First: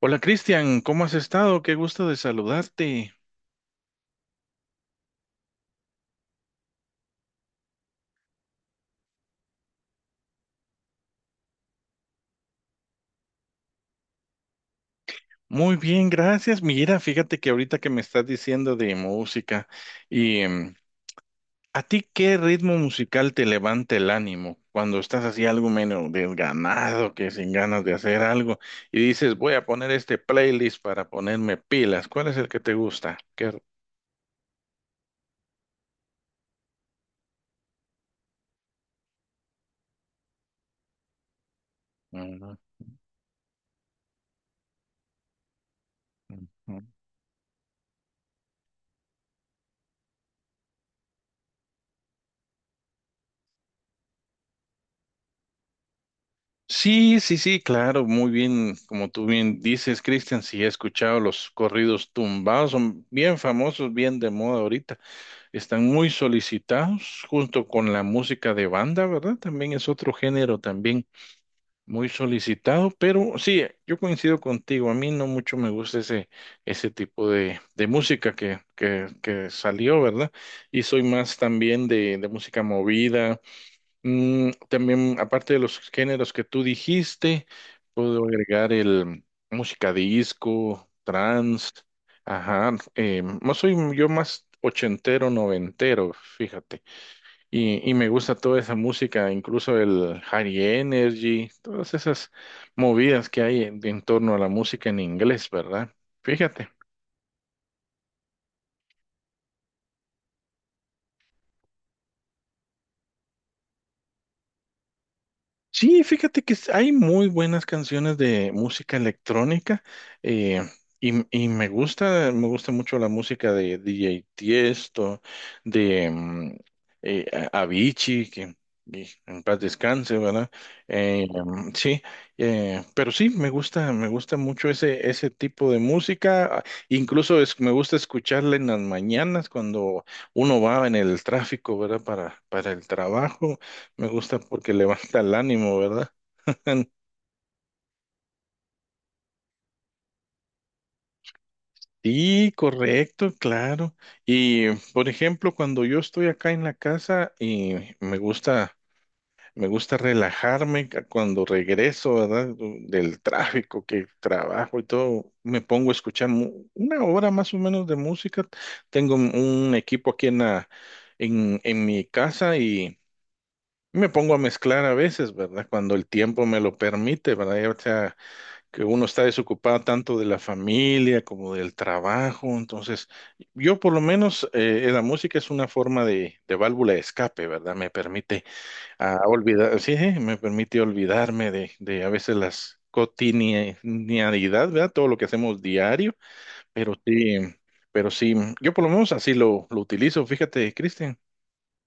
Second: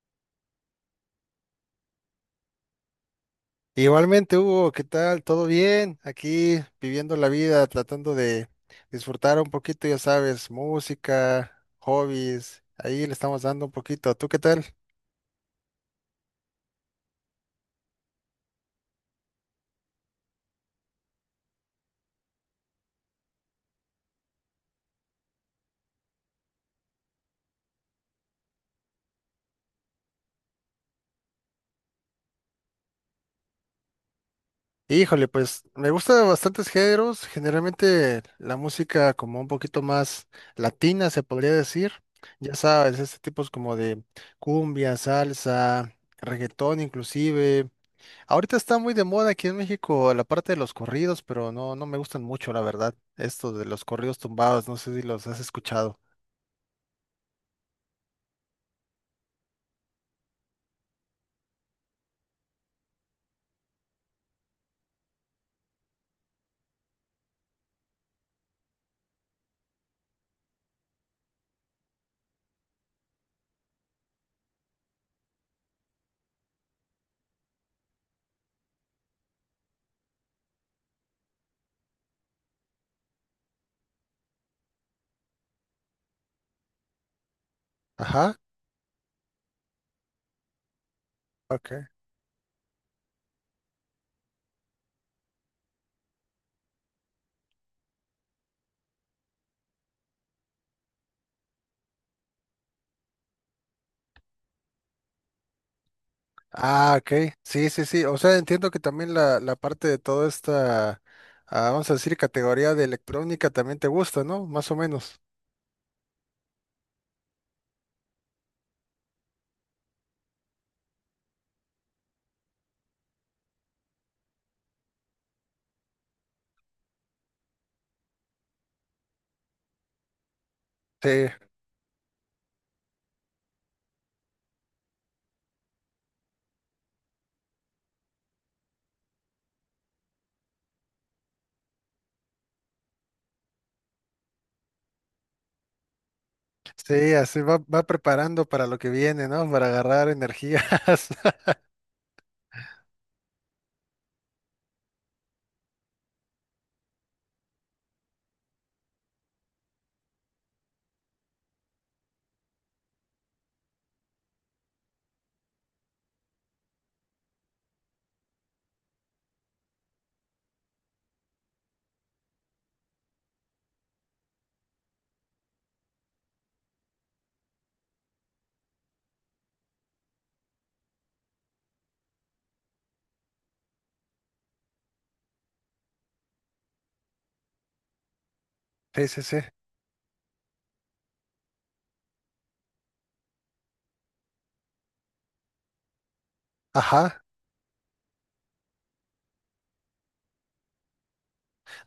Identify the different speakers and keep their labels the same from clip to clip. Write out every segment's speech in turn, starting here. Speaker 1: Hola Cristian, ¿cómo has estado? Qué gusto de saludarte.
Speaker 2: Igualmente, Hugo, ¿qué tal? ¿Todo bien? Aquí viviendo la vida, tratando de disfrutar un poquito, ya sabes, música, hobbies, ahí le estamos dando un poquito. ¿Tú qué tal?
Speaker 1: Muy bien, gracias. Mira, fíjate que ahorita que me estás diciendo de música y ¿a ti qué ritmo musical te levanta el ánimo cuando estás así algo menos desganado, que sin ganas de hacer algo y dices, voy a poner este playlist para ponerme pilas? ¿Cuál es el que te gusta? ¿Qué...
Speaker 2: Híjole, pues me gusta bastantes géneros, generalmente la música como un poquito más latina, se podría decir. Ya
Speaker 1: Ujú,
Speaker 2: sabes, este tipo es como de cumbia, salsa, reggaetón
Speaker 1: ujú.
Speaker 2: inclusive. Ahorita está muy de moda aquí en México la parte de los corridos, pero no, no me gustan mucho, la verdad. Esto de los corridos tumbados, no sé si los has escuchado.
Speaker 1: Sí, sí, sí, claro, muy bien, como tú bien dices, Cristian, sí he escuchado los corridos tumbados, son bien famosos, bien de moda ahorita, están muy solicitados junto con la música de banda, ¿verdad? También es otro género también muy solicitado, pero sí, yo coincido contigo, a mí no mucho me gusta ese, ese tipo de música que salió, ¿verdad? Y soy más también de música movida. Mm, también, aparte de los géneros que tú dijiste, puedo
Speaker 2: Ajá.
Speaker 1: agregar el música disco, trance,
Speaker 2: Ok.
Speaker 1: ajá, no soy yo más ochentero, noventero, fíjate, y me gusta toda esa música, incluso el high energy, todas esas movidas que hay en torno a la música en inglés, ¿verdad? Fíjate.
Speaker 2: Ah, ok. Sí, sí, sí. O sea, entiendo que también la parte de toda esta, vamos a decir, categoría de electrónica también te gusta, ¿no? Más o menos.
Speaker 1: Sí, fíjate que hay muy buenas canciones de música electrónica eh, y me gusta mucho la música de DJ Tiesto, de eh, Avicii, que en paz descanse, ¿verdad?
Speaker 2: Sí.
Speaker 1: Sí, pero sí, me gusta mucho ese, ese tipo de música. Incluso me gusta escucharla en las mañanas cuando uno va en el tráfico, ¿verdad? Para el trabajo. Me gusta porque levanta el ánimo, ¿verdad?
Speaker 2: Sí, así va, va preparando para lo que viene, ¿no? Para agarrar energías.
Speaker 1: Sí, correcto, claro. Y por ejemplo, cuando yo estoy acá en la casa y me gusta relajarme cuando regreso, ¿verdad? Del tráfico que trabajo y todo, me pongo a escuchar una hora más o menos de música. Tengo un equipo aquí en la, en mi casa y me pongo a mezclar a veces, ¿verdad? Cuando el tiempo me lo permite, ¿verdad? Que uno está desocupado tanto de la familia como del trabajo. Entonces, yo por lo menos la música es una forma de válvula de escape, ¿verdad? Me permite
Speaker 2: Sí, sí, sí.
Speaker 1: me permite olvidarme de a veces las cotidianidad, ¿verdad? Todo lo que hacemos diario, pero
Speaker 2: Ajá.
Speaker 1: sí, pero sí, yo por lo menos así lo utilizo, fíjate, Cristian.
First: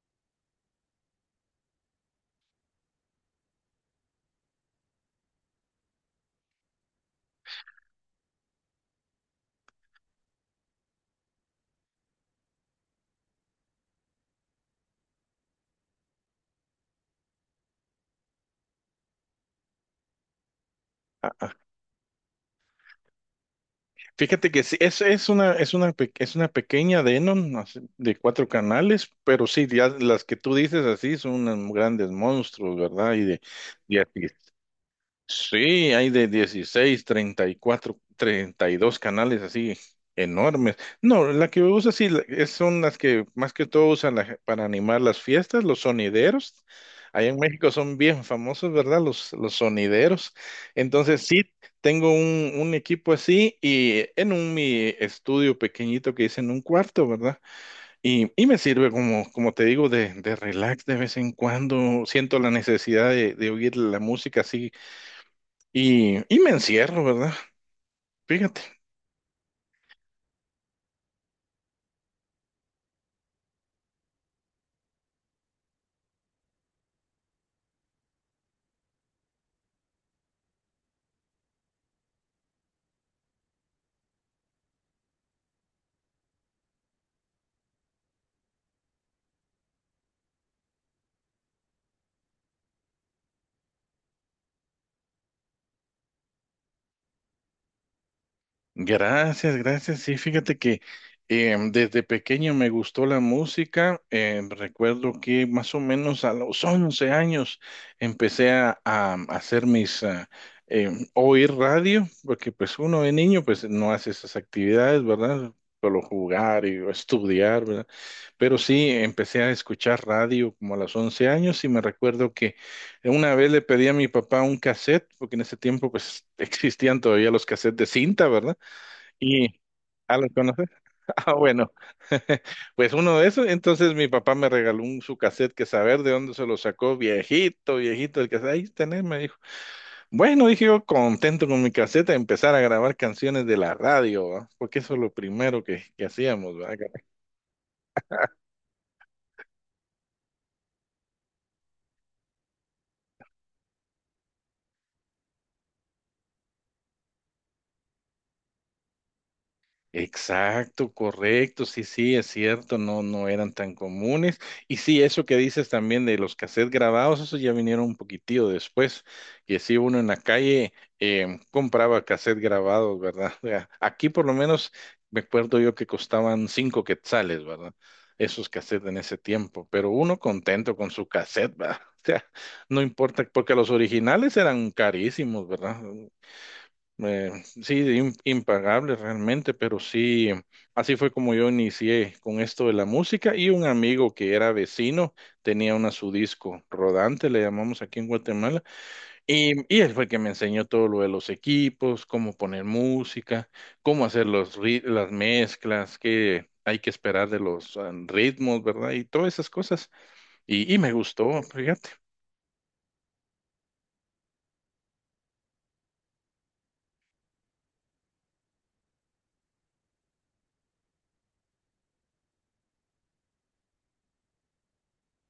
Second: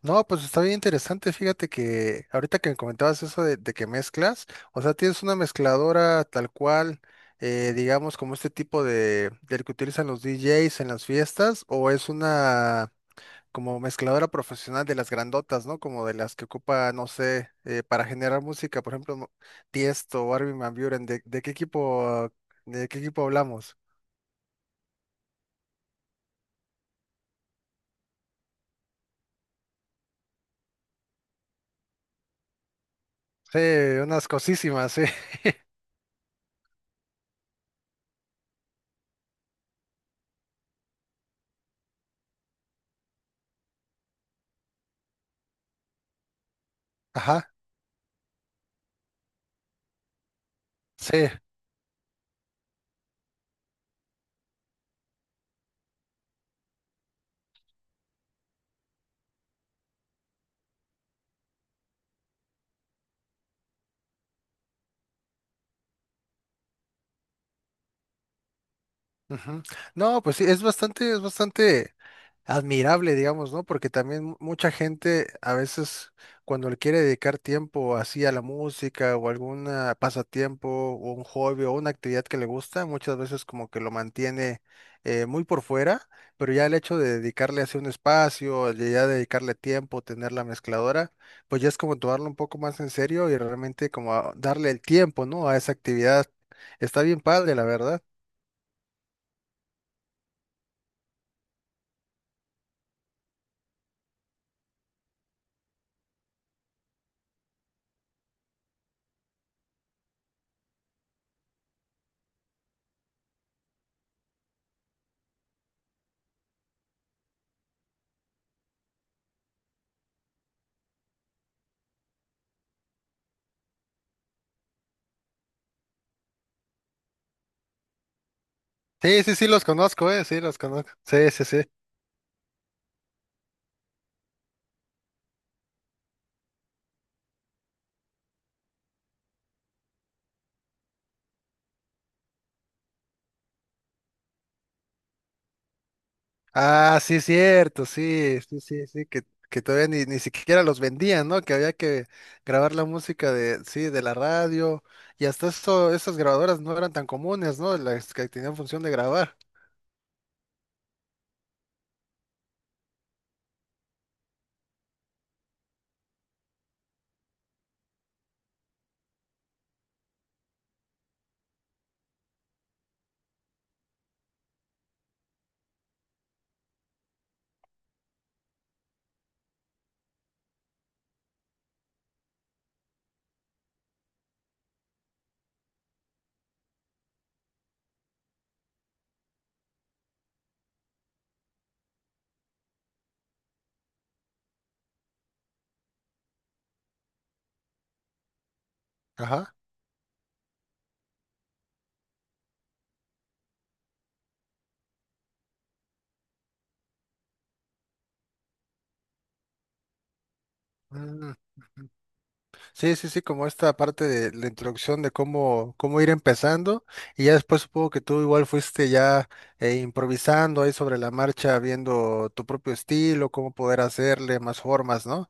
Speaker 2: No, pues está bien interesante. Fíjate que ahorita que me comentabas eso de, que mezclas, o sea, tienes una mezcladora tal cual, digamos, como este tipo de, del que utilizan los DJs en las fiestas, o es una como mezcladora profesional de las grandotas, ¿no? Como de las que ocupa, no sé, para generar música, por ejemplo, no- Tiesto o Armin van Buuren. ¿De, qué equipo, de qué equipo hablamos?
Speaker 1: Fíjate que sí, es una, es una pequeña Denon así, de 4 canales, pero sí, ya las que tú dices así son unos grandes monstruos, ¿verdad?
Speaker 2: Sí, unas cosísimas, sí.
Speaker 1: Sí, hay de 16, 34, 32 canales así enormes. No, la que usa sí son las que más que todo usan para animar las fiestas, los sonideros. Allá en
Speaker 2: Ajá,
Speaker 1: México son bien famosos, ¿verdad? Los sonideros. Entonces
Speaker 2: sí.
Speaker 1: sí, tengo un equipo así y en un mi estudio pequeñito que hice en un cuarto, ¿verdad? Y me sirve como, como te digo, de relax de vez en cuando. Siento la necesidad de oír la música así y me encierro, ¿verdad? Fíjate.
Speaker 2: Ujú. No, pues sí, es bastante admirable, digamos, ¿no? Porque también mucha gente a veces cuando le quiere dedicar tiempo así a la música o algún pasatiempo o un hobby o una actividad que le gusta, muchas veces como que lo mantiene muy por fuera, pero ya el hecho de dedicarle así un espacio, de ya dedicarle tiempo, tener la mezcladora, pues ya es como tomarlo un poco más en serio y realmente como darle el tiempo, ¿no? A esa actividad. Está bien padre, la verdad.
Speaker 1: Gracias, gracias. Sí, fíjate que desde pequeño me gustó la música. Recuerdo que más o menos a los 11 años a hacer mis, oír radio, porque pues uno de niño pues no hace esas actividades, ¿verdad? Solo jugar y estudiar, ¿verdad? Pero sí, empecé a escuchar radio como a los 11 años y me recuerdo que una vez le pedí a mi papá un cassette, porque en ese tiempo pues existían todavía los cassettes de cinta, ¿verdad?
Speaker 2: Sí, sí,
Speaker 1: Y,
Speaker 2: sí, los conozco,
Speaker 1: ¿ah, los
Speaker 2: sí, los
Speaker 1: conoces?
Speaker 2: conozco. Sí,
Speaker 1: Ah,
Speaker 2: sí, sí.
Speaker 1: bueno, pues uno de esos. Entonces mi papá me regaló un su cassette que saber de dónde se lo sacó, viejito, viejito, el cassette. Ahí tenés, me dijo. Bueno, dije yo, contento con mi cassette, a empezar a grabar canciones de la radio, ¿va? Porque eso es lo primero que hacíamos, ¿va?
Speaker 2: Ah, sí, cierto, sí, sí, sí, sí, que todavía ni, ni siquiera los vendían, ¿no? Que había que grabar la música de, sí, de la radio, y hasta eso, esas grabadoras no eran tan comunes, ¿no? Las que tenían función de grabar.
Speaker 1: Exacto, correcto, sí, sí, es cierto, no, no eran tan comunes. Y sí, eso que dices también de los cassettes grabados, eso ya vinieron un poquitillo después, que sí, uno en la calle compraba cassettes grabados, ¿verdad? O aquí por lo menos me acuerdo yo que costaban 5 quetzales, ¿verdad? Esos cassettes en ese tiempo, pero uno contento con su cassette, ¿verdad? O sea, no importa, porque los originales eran carísimos, ¿verdad? Eh, sí, de impagable realmente, pero sí, así fue como yo inicié con esto de la música y un amigo que era vecino tenía una su disco rodante, le llamamos aquí en Guatemala,
Speaker 2: Ajá.
Speaker 1: y él fue el que me enseñó todo lo de los equipos, cómo poner música, cómo hacer las mezclas, qué hay que esperar de los ritmos, ¿verdad? Y todas esas cosas. Y me
Speaker 2: Mm.
Speaker 1: gustó, fíjate.
Speaker 2: Sí, sí, sí, como esta parte de la introducción de cómo, cómo ir empezando, y ya después supongo que tú igual fuiste ya improvisando ahí sobre la marcha, viendo tu propio estilo, cómo poder hacerle más formas, ¿no?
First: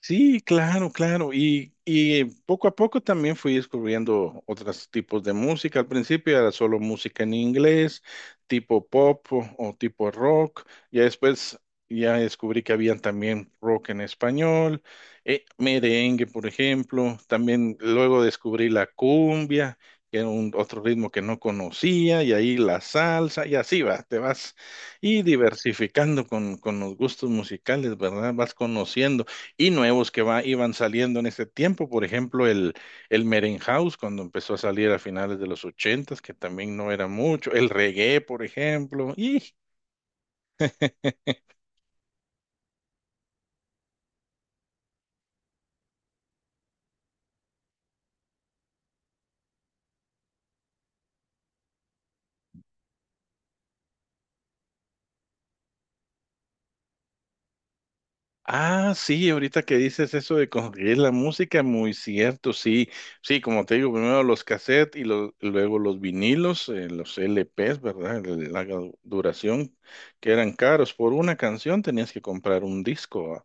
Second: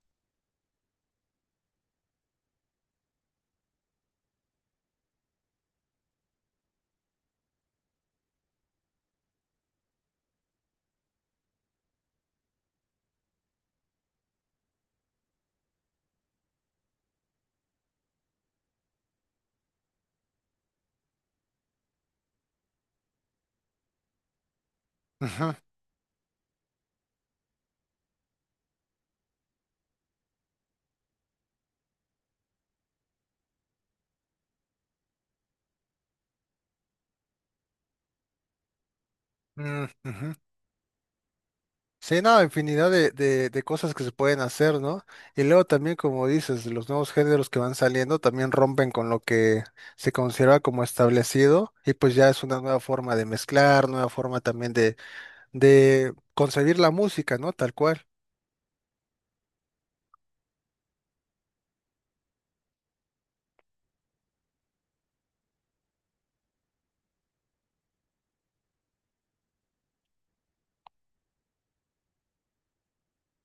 Speaker 1: Sí, claro, claro. Y poco a poco también fui descubriendo otros tipos de música. Al principio era solo música en inglés, tipo pop o tipo rock. Ya después ya descubrí que habían también rock en español, merengue, por ejemplo. También luego descubrí la cumbia, que era un, otro ritmo que no conocía, y ahí la salsa, y así va, te vas y
Speaker 2: Ujú.
Speaker 1: diversificando con los gustos musicales, ¿verdad? Vas conociendo y nuevos que va, iban saliendo en ese tiempo. Por ejemplo, el Merenhouse, cuando empezó a salir a finales de los ochentas, que también no era mucho. El reggae, por ejemplo. Y
Speaker 2: Mm, ujú. Sí, no, infinidad de, de cosas que se pueden hacer, ¿no? Y luego también, como dices, los nuevos géneros que van saliendo también rompen con lo que se considera como establecido y pues ya es una nueva forma de mezclar, nueva forma también de concebir la música, ¿no? Tal cual.
Speaker 1: ah, sí, ahorita que dices eso de conseguir la música, muy cierto, sí. Sí, como te digo, primero los cassettes y luego los vinilos, los LPs, ¿verdad? La duración, que eran caros. Por una canción tenías que comprar un disco.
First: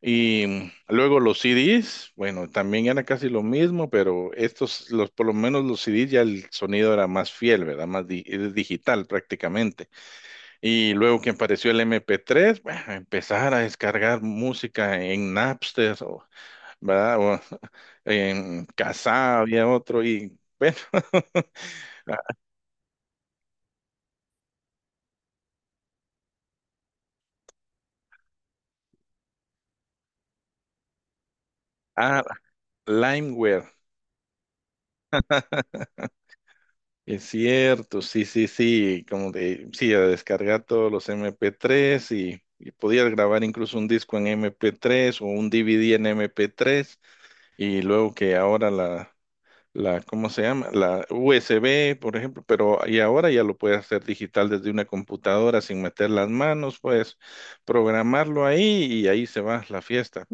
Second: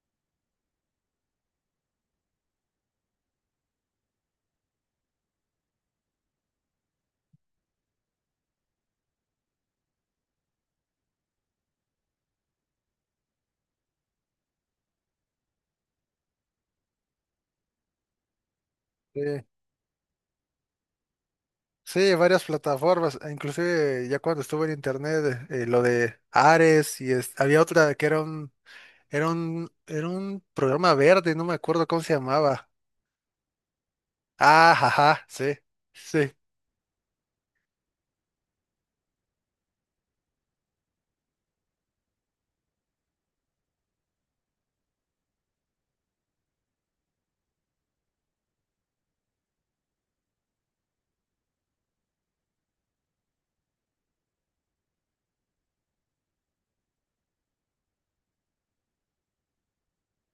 Speaker 1: Y luego los CDs, bueno, también era casi lo mismo, pero estos, los, por lo menos los CDs ya el sonido era más fiel, ¿verdad? Más es digital prácticamente. Y luego que apareció el MP3, bueno, empezar a descargar música en Napster, o, ¿verdad? O en
Speaker 2: Sí,
Speaker 1: Kazaa había otro y, bueno,
Speaker 2: sí, varias plataformas, e inclusive ya cuando estuve en internet, lo de Ares y había otra que era un, era un, era un programa verde, no me acuerdo cómo se
Speaker 1: ah,
Speaker 2: llamaba.
Speaker 1: LimeWare,
Speaker 2: Ah, ajá, sí, sí.
Speaker 1: es cierto, sí, sí, sí, como de, sí, a descargar todos los MP3 y podías grabar incluso un disco en MP3 o un DVD en MP3 y luego que ahora la, ¿cómo se llama? La USB, por ejemplo, pero y ahora ya lo puedes hacer digital desde una computadora sin meter las manos, puedes programarlo ahí y ahí se va la fiesta.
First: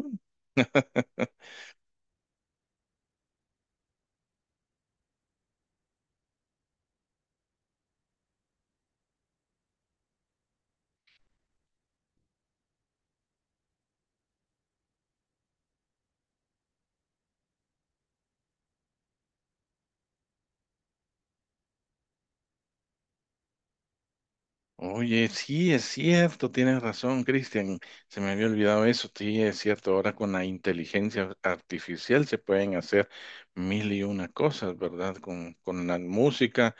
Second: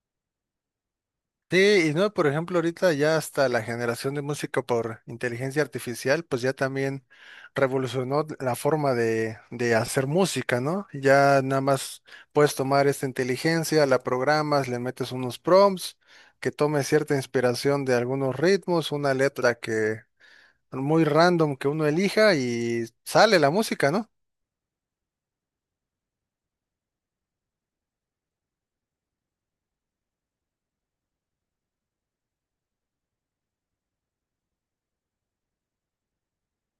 Speaker 2: Sí, y no, por ejemplo, ahorita ya hasta la generación de música por inteligencia artificial, pues ya también revolucionó la forma de hacer música, ¿no? Ya nada más puedes tomar esta inteligencia, la programas, le metes unos prompts, que tome cierta inspiración de algunos ritmos, una letra que muy random que uno elija y sale la música, ¿no?
Speaker 1: Oye, sí, es cierto, tienes razón, Cristian. Se me había olvidado eso. Sí, es cierto, ahora con la inteligencia artificial se pueden hacer mil y una cosas, ¿verdad? Con la música,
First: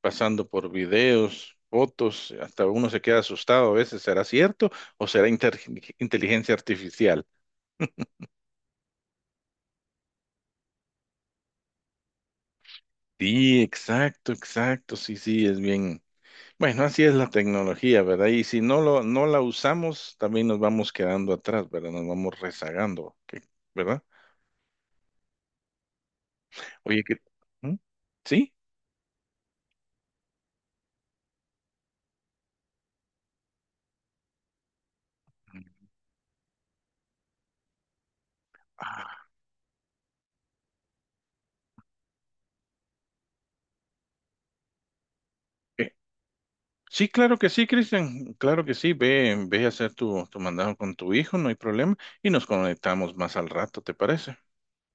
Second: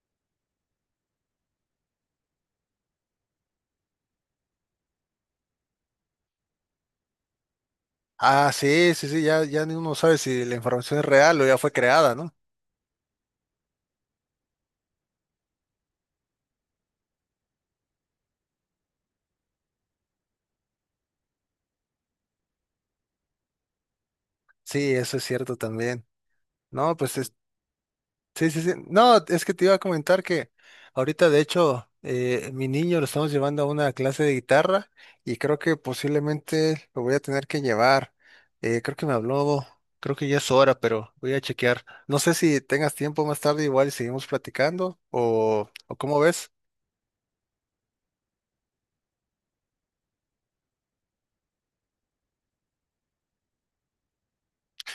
Speaker 1: pasando por videos, fotos, hasta uno se queda asustado a veces. ¿Será cierto o será inteligencia artificial?
Speaker 2: Ah, sí, sí, sí, ya, ya ni uno sabe si la información es real o ya fue creada, ¿no?
Speaker 1: Sí, exacto, exacto, sí, sí, es bien. Bueno, así es la tecnología, ¿verdad? Y si no lo, no la usamos, también nos vamos quedando atrás, ¿verdad? Nos vamos rezagando, ¿verdad?
Speaker 2: Sí, eso es cierto también. No,
Speaker 1: Oye, ¿qué?
Speaker 2: pues
Speaker 1: ¿Mm?
Speaker 2: sí,
Speaker 1: ¿Sí?
Speaker 2: sí, sí. No, es que te iba a comentar que ahorita, de hecho, mi niño lo estamos llevando a una clase de guitarra y creo que posiblemente lo voy a tener que llevar. Creo que me
Speaker 1: Ah,
Speaker 2: habló, creo que ya es hora, pero voy a chequear. No sé si tengas tiempo más tarde, igual y seguimos platicando
Speaker 1: eh,
Speaker 2: o cómo ves.
Speaker 1: sí, claro que sí, Cristian. Claro que sí. Ve, ve a hacer tu, tu mandado con tu hijo, no hay problema. Y nos conectamos más al rato, ¿te parece?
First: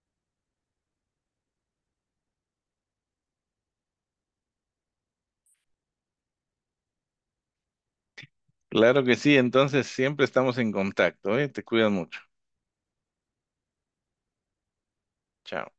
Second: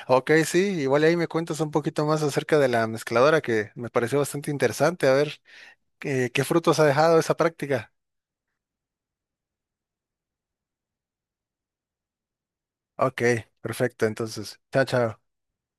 Speaker 2: Ok, sí, igual ahí me cuentas un poquito más acerca de la mezcladora que me pareció bastante interesante. A ver, qué frutos ha dejado esa práctica.
Speaker 1: Claro que sí. Entonces siempre estamos en contacto, ¿eh? Te cuidas mucho.
Speaker 2: Ok, perfecto. Entonces, chao, chao.
Speaker 1: Chao.